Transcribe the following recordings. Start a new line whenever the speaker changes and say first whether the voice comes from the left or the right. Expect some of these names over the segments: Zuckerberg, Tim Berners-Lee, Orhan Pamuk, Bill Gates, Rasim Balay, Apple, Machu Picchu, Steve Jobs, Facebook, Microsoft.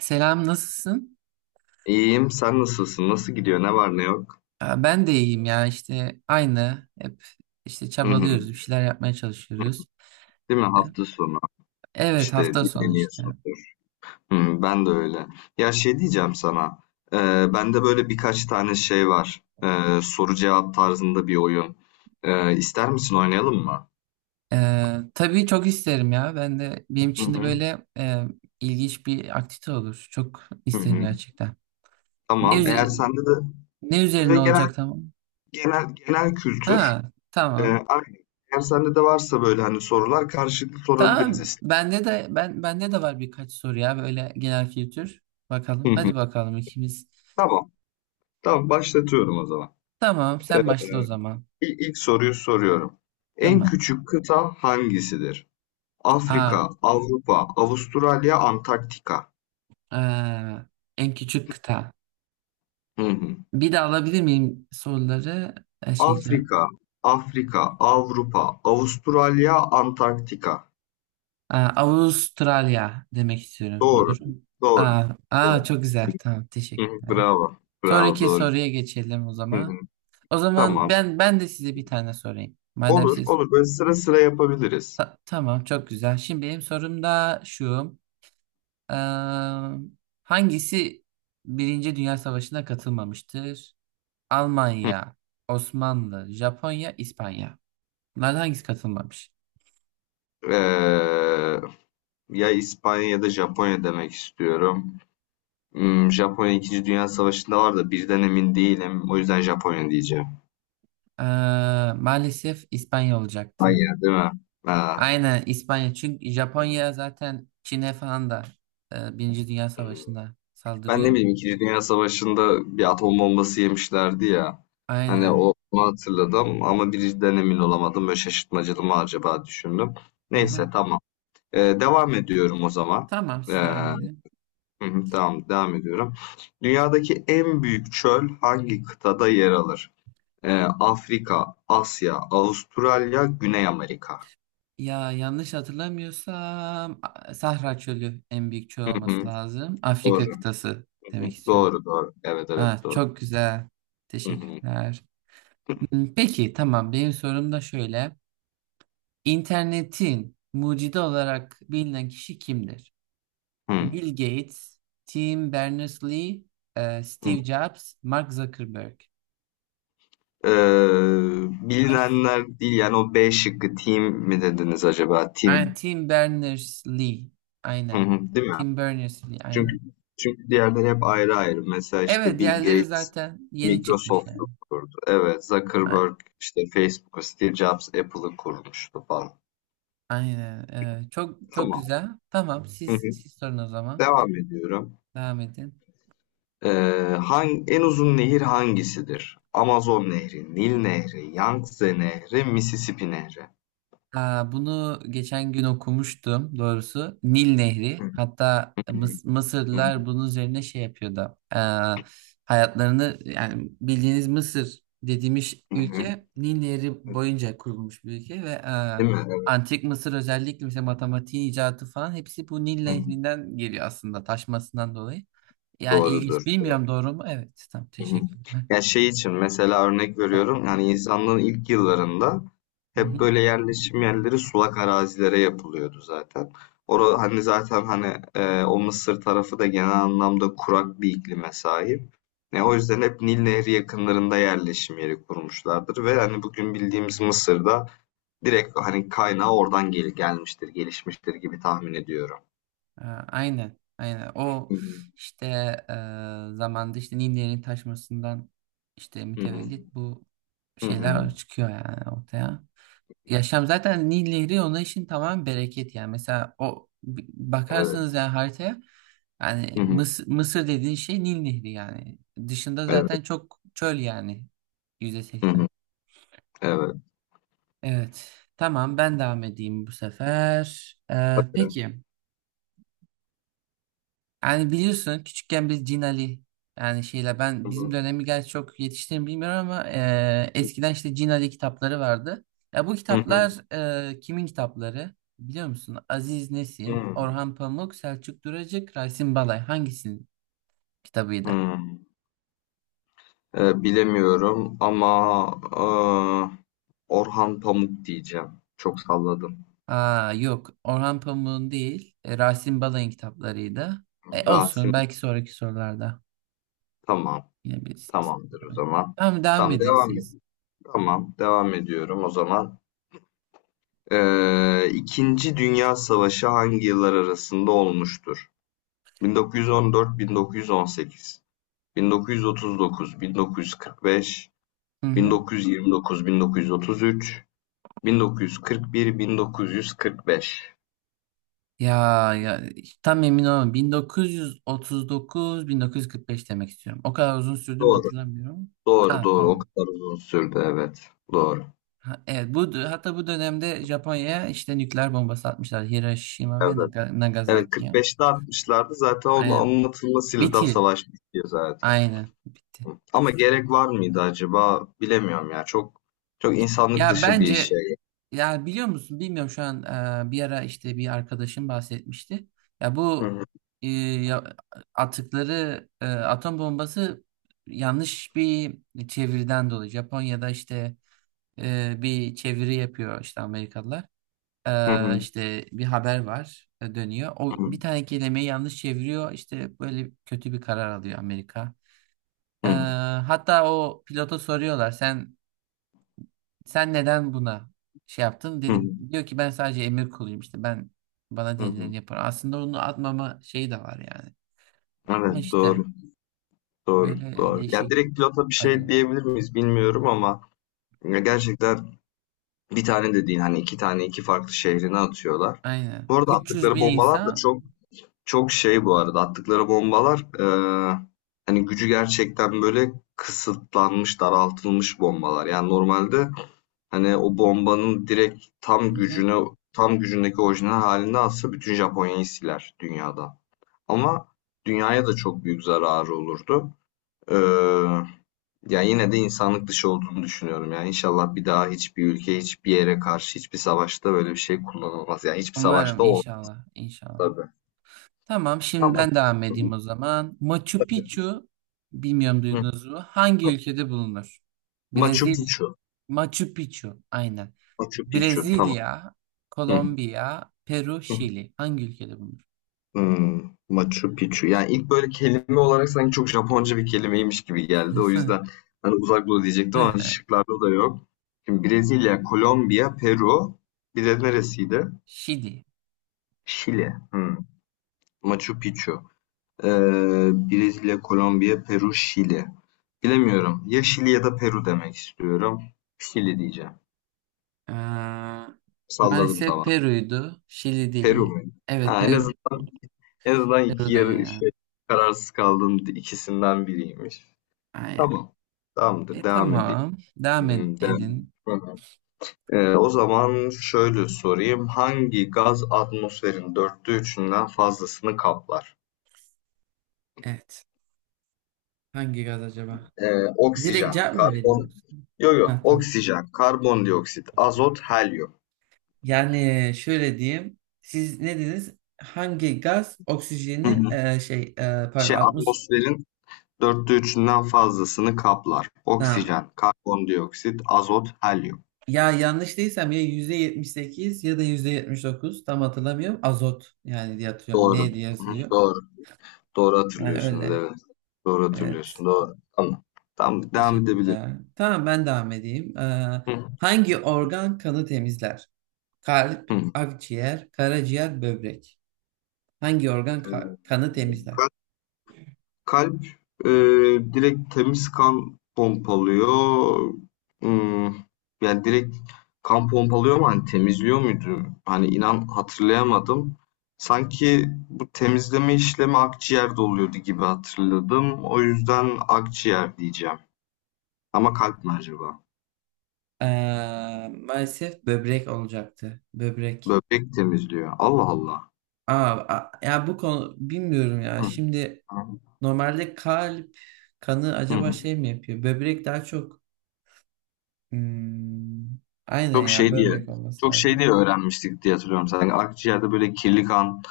right: Selam, nasılsın?
left: İyiyim. Sen nasılsın? Nasıl gidiyor? Ne var ne yok?
right: Ben de iyiyim ya işte aynı hep işte
left: Hı hı.
right: çabalıyoruz bir şeyler yapmaya çalışıyoruz.
left: Değil mi?
right: E,
left: Hafta sonu
right: Evet
left: işte
right: hafta sonu işte.
left: dinleniyorsundur. Hı, ben de öyle. Ya şey diyeceğim sana. E, Bende böyle birkaç tane şey var. Soru cevap tarzında bir oyun. İster misin oynayalım mı?
right: Tabii çok isterim ya ben de benim
left: Hı
right: için de
left: hı.
right: böyle ilginç bir aktivite olur. Çok
left: Hı
right: isterim
left: hı.
right: gerçekten. Ne,
left: Tamam. Eğer
right: üze-
left: sende de
right: ne
left: böyle
right: üzerine
left: genel
right: olacak tamam?
left: genel
right: Ha
left: kültür.
right: tamam.
left: Aynen. Eğer sende de varsa böyle hani sorular karşılıklı
right: Tamam
left: sorabiliriz.
right: bende de var birkaç soru ya böyle genel kültür.
left: Hı
right: Bakalım
left: hı.
right: hadi bakalım ikimiz.
left: Tamam. Tamam başlatıyorum o zaman.
right: Tamam sen başla o zaman.
left: İlk, soruyu soruyorum. En
right: Tamam.
left: küçük kıta hangisidir?
right: Aa.
left: Afrika, Avrupa, Avustralya, Antarktika.
right: Ee, En küçük kıta.
left: Hı hı.
right: Bir de alabilir miyim soruları? Şey cevap.
left: Afrika, Afrika, Avrupa, Avustralya, Antarktika.
right: Avustralya demek istiyorum.
left: Doğru,
right: Doğru mu?
left: doğru,
right: Aa, aa,
left: doğru.
right: çok güzel. Tamam,
left: Hı hı,
right: teşekkürler.
left: Bravo,
right: Sonraki
left: doğru.
right: soruya geçelim o
left: Hı hı.
right: zaman. O zaman
left: Tamam.
right: ben de size bir tane sorayım. Madem
left: Olur,
right: siz
left: olur. Böyle sıra sıra yapabiliriz.
right: Tamam çok güzel. Şimdi benim sorum da şu. Ee, hangisi Birinci Dünya Savaşı'na katılmamıştır?
left: Hı.
right: Almanya, Osmanlı, Japonya, İspanya. Bunlardan hangisi katılmamış?
left: Ee, Ya İspanya ya da Japonya demek istiyorum. Hmm, Japonya İkinci Dünya Savaşı'nda var da birden emin değilim. O yüzden Japonya diyeceğim.
right: Ee, Maalesef İspanya olacaktı.
left: Hayır değil mi? Ha.
right: Aynen İspanya. Çünkü Japonya zaten Çin'e falan da Birinci Dünya Savaşı'nda
left: Ben ne
right: saldırıyor.
left: bileyim İkinci Dünya Savaşı'nda bir atom bombası yemişlerdi ya. Hani
right: Aynen.
left: o, onu hatırladım ama birinciden emin olamadım. Böyle şaşırtmacalı mı acaba düşündüm.
right: Hı hı.
left: Neyse tamam. Devam ediyorum o zaman.
right: Tamam
left: Ee,
right: siz devam
left: hı
right: edin.
left: hı, tamam devam ediyorum. Dünyadaki en büyük çöl hangi kıtada yer alır? Ee, Afrika, Asya, Avustralya, Güney Amerika.
right: Ya yanlış hatırlamıyorsam Sahra Çölü en büyük çöl
left: Hı
right: olması
left: hı,
right: lazım.
left: doğru.
right: Afrika kıtası
left: Hı
right: demek
left: hı,
right: istiyorum.
left: doğru. Evet
right: Ha,
left: evet doğru.
right: çok güzel.
left: Hı
right: Teşekkürler. Peki tamam benim sorum da şöyle. İnternetin mucidi olarak bilinen kişi kimdir?
left: hı.
right: Bill Gates, Tim Berners-Lee,
left: hı.
right: Steve Jobs, Mark Zuckerberg. Hangisi?
left: Bilinenler değil yani o B şıkkı team mi dediniz acaba?
right: Aynen,
left: Team.
right: Tim Berners-Lee.
left: Hı
right: Aynen.
left: hı, değil mi?
right: Tim Berners-Lee.
left: Çünkü
right: Aynen.
left: çünkü diğerleri hep ayrı ayrı. Mesela
right: Evet,
left: işte Bill
right: diğerleri
left: Gates
right: zaten yeni çıkmış
left: Microsoft'u
right: yani.
left: kurdu. Evet,
right: A-
left: Zuckerberg işte Facebook'u, Steve Jobs Apple'ı kurmuştu falan.
right: Aynen. Çok çok
left: Tamam.
right: güzel. Tamam, evet.
left: Hı
right: siz
left: hı.
right: siz sorun o zaman.
left: Devam ediyorum.
right: Devam edin.
left: Eee En uzun nehir hangisidir? Amazon Nehri, Nil Nehri, Yangtze Nehri, Mississippi Nehri.
right: Aa, bunu geçen gün okumuştum doğrusu. Nil Nehri. Hatta Mıs-
left: Hı hı,
right: Mısırlılar bunun üzerine şey yapıyordu. Hayatlarını yani bildiğiniz Mısır dediğimiz
left: hı hı.
right: ülke Nil Nehri boyunca kurulmuş bir ülke ve
left: Değil mi? Evet.
right: Antik Mısır özellikle mesela matematiğin icadı falan hepsi bu Nil
left: Hı hı.
right: Nehri'nden geliyor aslında taşmasından dolayı. Yani
left: Doğrudur.
right: ilginç.
left: Doğru.
right: Bilmiyorum doğru mu? Evet. Tamam
left: Hı hı.
right: teşekkürler.
left: Ya şey için mesela örnek veriyorum yani insanlığın ilk yıllarında
right: Hı
left: hep
right: hı.
left: böyle yerleşim yerleri sulak arazilere yapılıyordu zaten. Orada hani zaten hani o Mısır tarafı da genel anlamda kurak bir iklime sahip. Ne o yüzden hep Nil Nehri yakınlarında yerleşim yeri kurmuşlardır ve hani bugün bildiğimiz Mısır'da direkt hani kaynağı oradan gelmiştir, gelişmiştir gibi tahmin ediyorum.
right: Aynen, aynen. O
left: Hı hı.
right: işte zamanda işte Nini'nin taşmasından işte
left: Hı hı.
right: mütevellit bu
left: Hı hı.
right: şeyler çıkıyor yani ortaya. Yaşam zaten Nil Nehri ona işin tamam bereket yani. Mesela o
left: Evet.
right: bakarsanız yani haritaya yani
left: Hı hı.
right: Mısır, Mısır dediğin şey Nil Nehri yani. Dışında
left: Evet.
right: zaten çok çöl yani
left: Hı
right: %80.
left: hı. Evet.
right: Evet. Tamam ben devam edeyim bu sefer.
left: Bakın.
right: Peki. Yani biliyorsun küçükken biz Cin Ali yani şeyle ben
left: Hı
right: bizim
left: hı.
right: dönemi gerçi çok yetiştiğimi bilmiyorum ama eskiden işte Cin Ali kitapları vardı. Ya bu
left: Hı
right: kitaplar kimin kitapları? Biliyor musun? Aziz Nesin,
left: hı.
right: Orhan Pamuk, Selçuk Duracık, Rasim Balay hangisinin kitabıydı?
left: Hı. Bilemiyorum ama eee, Orhan Pamuk diyeceğim. Çok salladım.
right: Aa yok Orhan Pamuk'un değil Rasim Balay'ın kitaplarıydı. Olsun
left: Rasim
right: belki sonraki sorularda
left: tamam.
right: yine bilirsiniz.
left: Tamamdır o zaman.
right: Tamam devam
left: Tamam
right: edin
left: devam et.
right: siz.
left: Tamam devam ediyorum o zaman. İkinci Dünya Savaşı hangi yıllar arasında olmuştur? 1914-1918, 1939-1945,
right: Hı hı.
left: 1929-1933, 1941-1945.
right: Ya ya işte tam emin olamam. 1939-1945 demek istiyorum. O kadar uzun sürdü mü
left: Doğru.
right: hatırlamıyorum.
left: Doğru
right: Ha
left: doğru. O
right: tamam.
left: kadar uzun sürdü evet. Doğru.
right: Ha, evet bu hatta bu dönemde Japonya'ya işte nükleer bombası atmışlar Hiroşima ve
left: Evet.
right: Naga-
left: Evet
right: Nagasaki'ye.
left: 45'te atmışlardı. Zaten onun
right: Aynen.
left: anlatılmasıyla da
right: Bitti.
left: savaş bitiyor zaten.
right: Aynen. Bitti.
left: Hı. Ama gerek var mıydı acaba? Bilemiyorum ya. Çok insanlık
right: Ya
left: dışı bir
right: bence
left: şey.
right: ya biliyor musun bilmiyorum şu an bir ara işte bir arkadaşım bahsetmişti. Ya bu
left: Hı.
right: e, ya- atıkları atom bombası yanlış bir çeviriden dolayı Japonya'da işte bir çeviri yapıyor işte Amerikalılar.
left: Hı hı.
right: İşte bir haber var dönüyor. O
left: Hı hı.
right: bir tane kelimeyi yanlış çeviriyor. İşte böyle kötü bir karar alıyor Amerika. E, Hatta o pilota soruyorlar sen neden buna şey yaptın?
left: Hı hı.
right: Dedim diyor ki ben sadece emir kuluyum işte ben bana
left: Hı hı.
right: denileni yaparım. Aslında onu atmama şeyi de var yani.
left: Evet
right: Ama işte
left: doğru. Doğru.
right: böyle
left: Doğru. Ya
right: değişik
left: direkt pilota bir şey
right: acı.
left: diyebilir miyiz bilmiyorum ama ya gerçekten bir tane de değil hani iki tane iki farklı şehrine atıyorlar.
right: Aynen.
left: Bu arada
right: üç yüz
left: attıkları
right: bin
left: bombalar da
right: insan.
left: çok bu arada attıkları bombalar hani gücü gerçekten böyle kısıtlanmış daraltılmış bombalar. Yani normalde hani o bombanın direkt
right: Hı hı.
left: tam gücündeki orijinal halinde atsa bütün Japonya'yı siler dünyada. Ama dünyaya da çok büyük zararı olurdu. Eee ya yine de insanlık dışı olduğunu düşünüyorum. Yani inşallah bir daha hiçbir ülke, hiçbir yere karşı, hiçbir savaşta böyle bir şey kullanılmaz. Yani hiçbir
right: Umarım
left: savaşta olmaz
right: inşallah inşallah.
left: tabii.
right: Tamam şimdi
left: Tamam.
right: ben devam edeyim o zaman. Machu
left: Tabii.
right: Picchu bilmiyorum
left: Hı.
right: duydunuz mu? Hangi ülkede bulunur?
left: Machu
right: Brezilya.
left: Picchu.
right: Machu Picchu aynen.
left: Machu Picchu. Tamam.
right: Brezilya,
left: Hı.
right: Kolombiya, Peru,
left: Hı.
right: Şili. Hangi ülkede bulunur?
left: Hmm. Machu Picchu. Yani ilk böyle kelime olarak sanki çok Japonca bir kelimeymiş gibi geldi. O yüzden hani uzak doğu diyecektim ama şıklarda da yok. Şimdi Brezilya, Kolombiya, Peru. Bir de neresiydi?
right: Şili.
left: Şili. Hmm. Machu Picchu. Brezilya, Kolombiya, Peru, Şili. Bilemiyorum. Ya Şili ya da Peru demek istiyorum. Şili diyeceğim.
right: Ee,
left: Salladım
right: Maalesef
left: tamam.
right: Peru'ydu. Şili
left: Peru
right: değil.
left: mu?
right: Evet
left: Ha, en
right: Peru,
left: azından en azından
right: Peru'da ya.
left: kararsız kaldığım ikisinden biriymiş.
right: Aynen.
left: Tamam. Tamamdır.
right: E
left: Devam edeyim.
right: tamam. Devam ed-
left: Hmm, devam.
right: edin.
left: Hı hı. O zaman şöyle sorayım. Hangi gaz atmosferin dörtte üçünden fazlasını kaplar?
right: Evet. Hangi gaz acaba?
left: Ee,
right: Direkt
left: oksijen,
right: cevap mı
left: karbon,
right: vereyim? Yoksa?
left: yok yok,
right: Ha tamam.
left: oksijen, karbondioksit, azot, helyum.
right: Yani şöyle diyeyim. Siz ne dediniz? Hangi gaz
left: Hı
right: oksijenin
left: hı.
right: şey pardon 60
left: Atmosferin dörtte üçünden fazlasını kaplar.
right: tamam.
left: Oksijen, karbondioksit, azot, helyum.
right: Ya yanlış değilsem ya %78 ya da %79 tam hatırlamıyorum. Azot yani diye hatırlıyorum.
left: Doğru.
right: Ne diye
left: Hı hı,
right: yazılıyor?
left: doğru. Doğru
right: Yani
left: hatırlıyorsunuz.
right: öyle.
left: Evet. Doğru
right: Evet.
left: hatırlıyorsun. Doğru. Tamam. Tamam. Devam edebilir.
right: Teşekkürler. Tamam ben devam edeyim.
left: Hı
right: Hangi organ kanı temizler? Kalp,
left: hı.
right: akciğer, karaciğer, böbrek. Hangi organ kanı
left: Ee,
right: temizler?
left: Kalp e, direkt temiz kan pompalıyor. Hmm, yani direkt kan pompalıyor mu? Hani temizliyor muydu? Hani inan hatırlayamadım. Sanki bu temizleme işlemi akciğerde oluyordu gibi hatırladım. O yüzden akciğer diyeceğim. Ama kalp mi acaba?
right: Maalesef böbrek olacaktı. Böbrek.
left: Böbrek temizliyor. Allah Allah.
right: Aa, Ya bu konu bilmiyorum ya.
left: Hı,
right: Şimdi normalde kalp kanı acaba
left: hı.
right: şey mi yapıyor? Böbrek daha çok. Hmm, aynen
left: Çok
right: ya
left: şey diye,
right: böbrek olması
left: çok şey
right: lazım.
left: diye öğrenmiştik diye hatırlıyorum. Sanki akciğerde böyle kirli kan,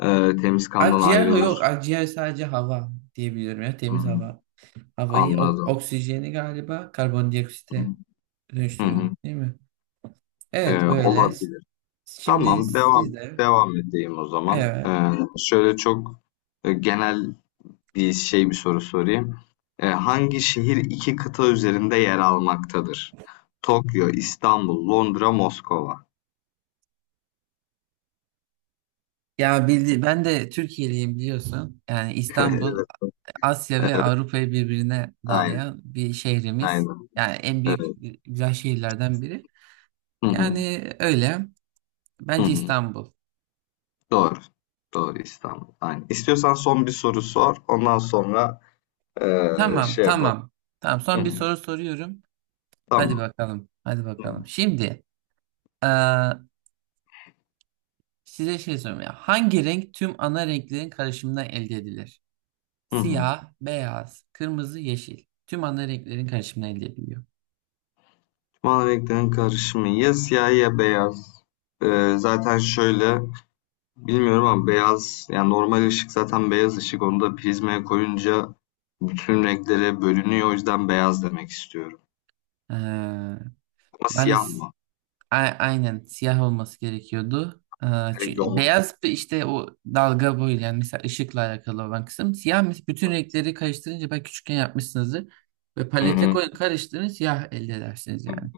left: e, temiz kandan
right: Akciğer ha yok.
left: ayrılır.
right: Akciğer sadece hava diyebiliyorum ya
left: Hı.
right: temiz hava. Havayı
left: Anladım.
right: oksijeni galiba karbondioksite
left: Hı hı.
right: dönüştürüyorduk değil mi? Evet böyle.
left: Olabilir.
right: Şimdi
left: Tamam,
right: siz de
left: devam edeyim o zaman.
right: evet.
left: Şöyle çok genel bir soru sorayım. Hangi şehir iki kıta üzerinde yer almaktadır? Tokyo, İstanbul, Londra, Moskova.
right: Ya bildi ben de Türkiye'liyim biliyorsun. Yani İstanbul Asya ve Avrupa'yı birbirine
left: Aynen,
right: bağlayan bir şehrimiz.
left: aynen.
right: Yani en büyük
left: Evet.
right: güzel şehirlerden biri.
left: Hı hı,
right: Yani öyle.
left: hı
right: Bence
left: hı.
right: İstanbul.
left: Doğru. Doğru İstanbul. Aynen. İstiyorsan son bir soru sor. Ondan sonra
right: Tamam,
left: şey yapalım.
right: tamam. Tamam.
left: Hı
right: Son bir
left: hı.
right: soru soruyorum. Hadi
left: Tamam.
right: bakalım. Hadi
left: Hı hı.
right: bakalım. Şimdi eee, size şey sorayım ya. Hangi renk tüm ana renklerin karışımından elde edilir?
left: Hı hı.
right: Siyah, beyaz, kırmızı, yeşil. Tüm ana renklerin karışımından elde ediliyor.
left: Mavi renklerin karışımı ya siyah ya beyaz. Zaten şöyle bilmiyorum ama beyaz yani normal ışık zaten beyaz ışık onu da prizmaya koyunca bütün renklere bölünüyor o yüzden beyaz demek istiyorum.
right: Ee,
left: Ama siyah
right: Maalesef
left: mı?
right: aynen siyah olması gerekiyordu.
left: Direkt
right: Çünkü
left: yolma.
right: beyaz bir işte o dalga boyu yani mesela ışıkla alakalı olan kısım. Siyah bütün renkleri karıştırınca belki küçükken yapmışsınızdır. Ve
left: Hı
right: palete
left: hı.
right: koyun karıştırın siyah elde edersiniz
left: Hı.
right: yani.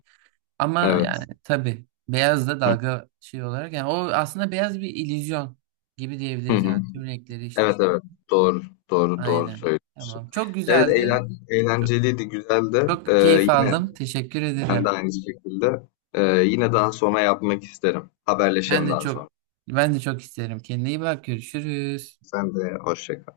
right: Ama
left: Evet.
right: yani tabii beyaz da
left: Hı
right: dalga şey olarak yani o aslında beyaz bir illüzyon gibi
left: hı.
right: diyebiliriz
left: Hı.
right: yani. Tüm renkleri işte.
left: Evet doğru doğru
right: Aynen.
left: söylüyorsun.
right: Tamam. Çok
left: Evet
right: güzeldi. Çok,
left: eğlenceliydi güzeldi.
right: çok keyif
left: Yine
right: aldım. Teşekkür
left: ben de
right: ederim.
left: aynı şekilde. Yine daha sonra yapmak isterim.
right: Ben
left: Haberleşelim
right: de
left: daha sonra.
right: çok ben de çok isterim. Kendine iyi bak. Görüşürüz.
left: Sen de hoşça kal.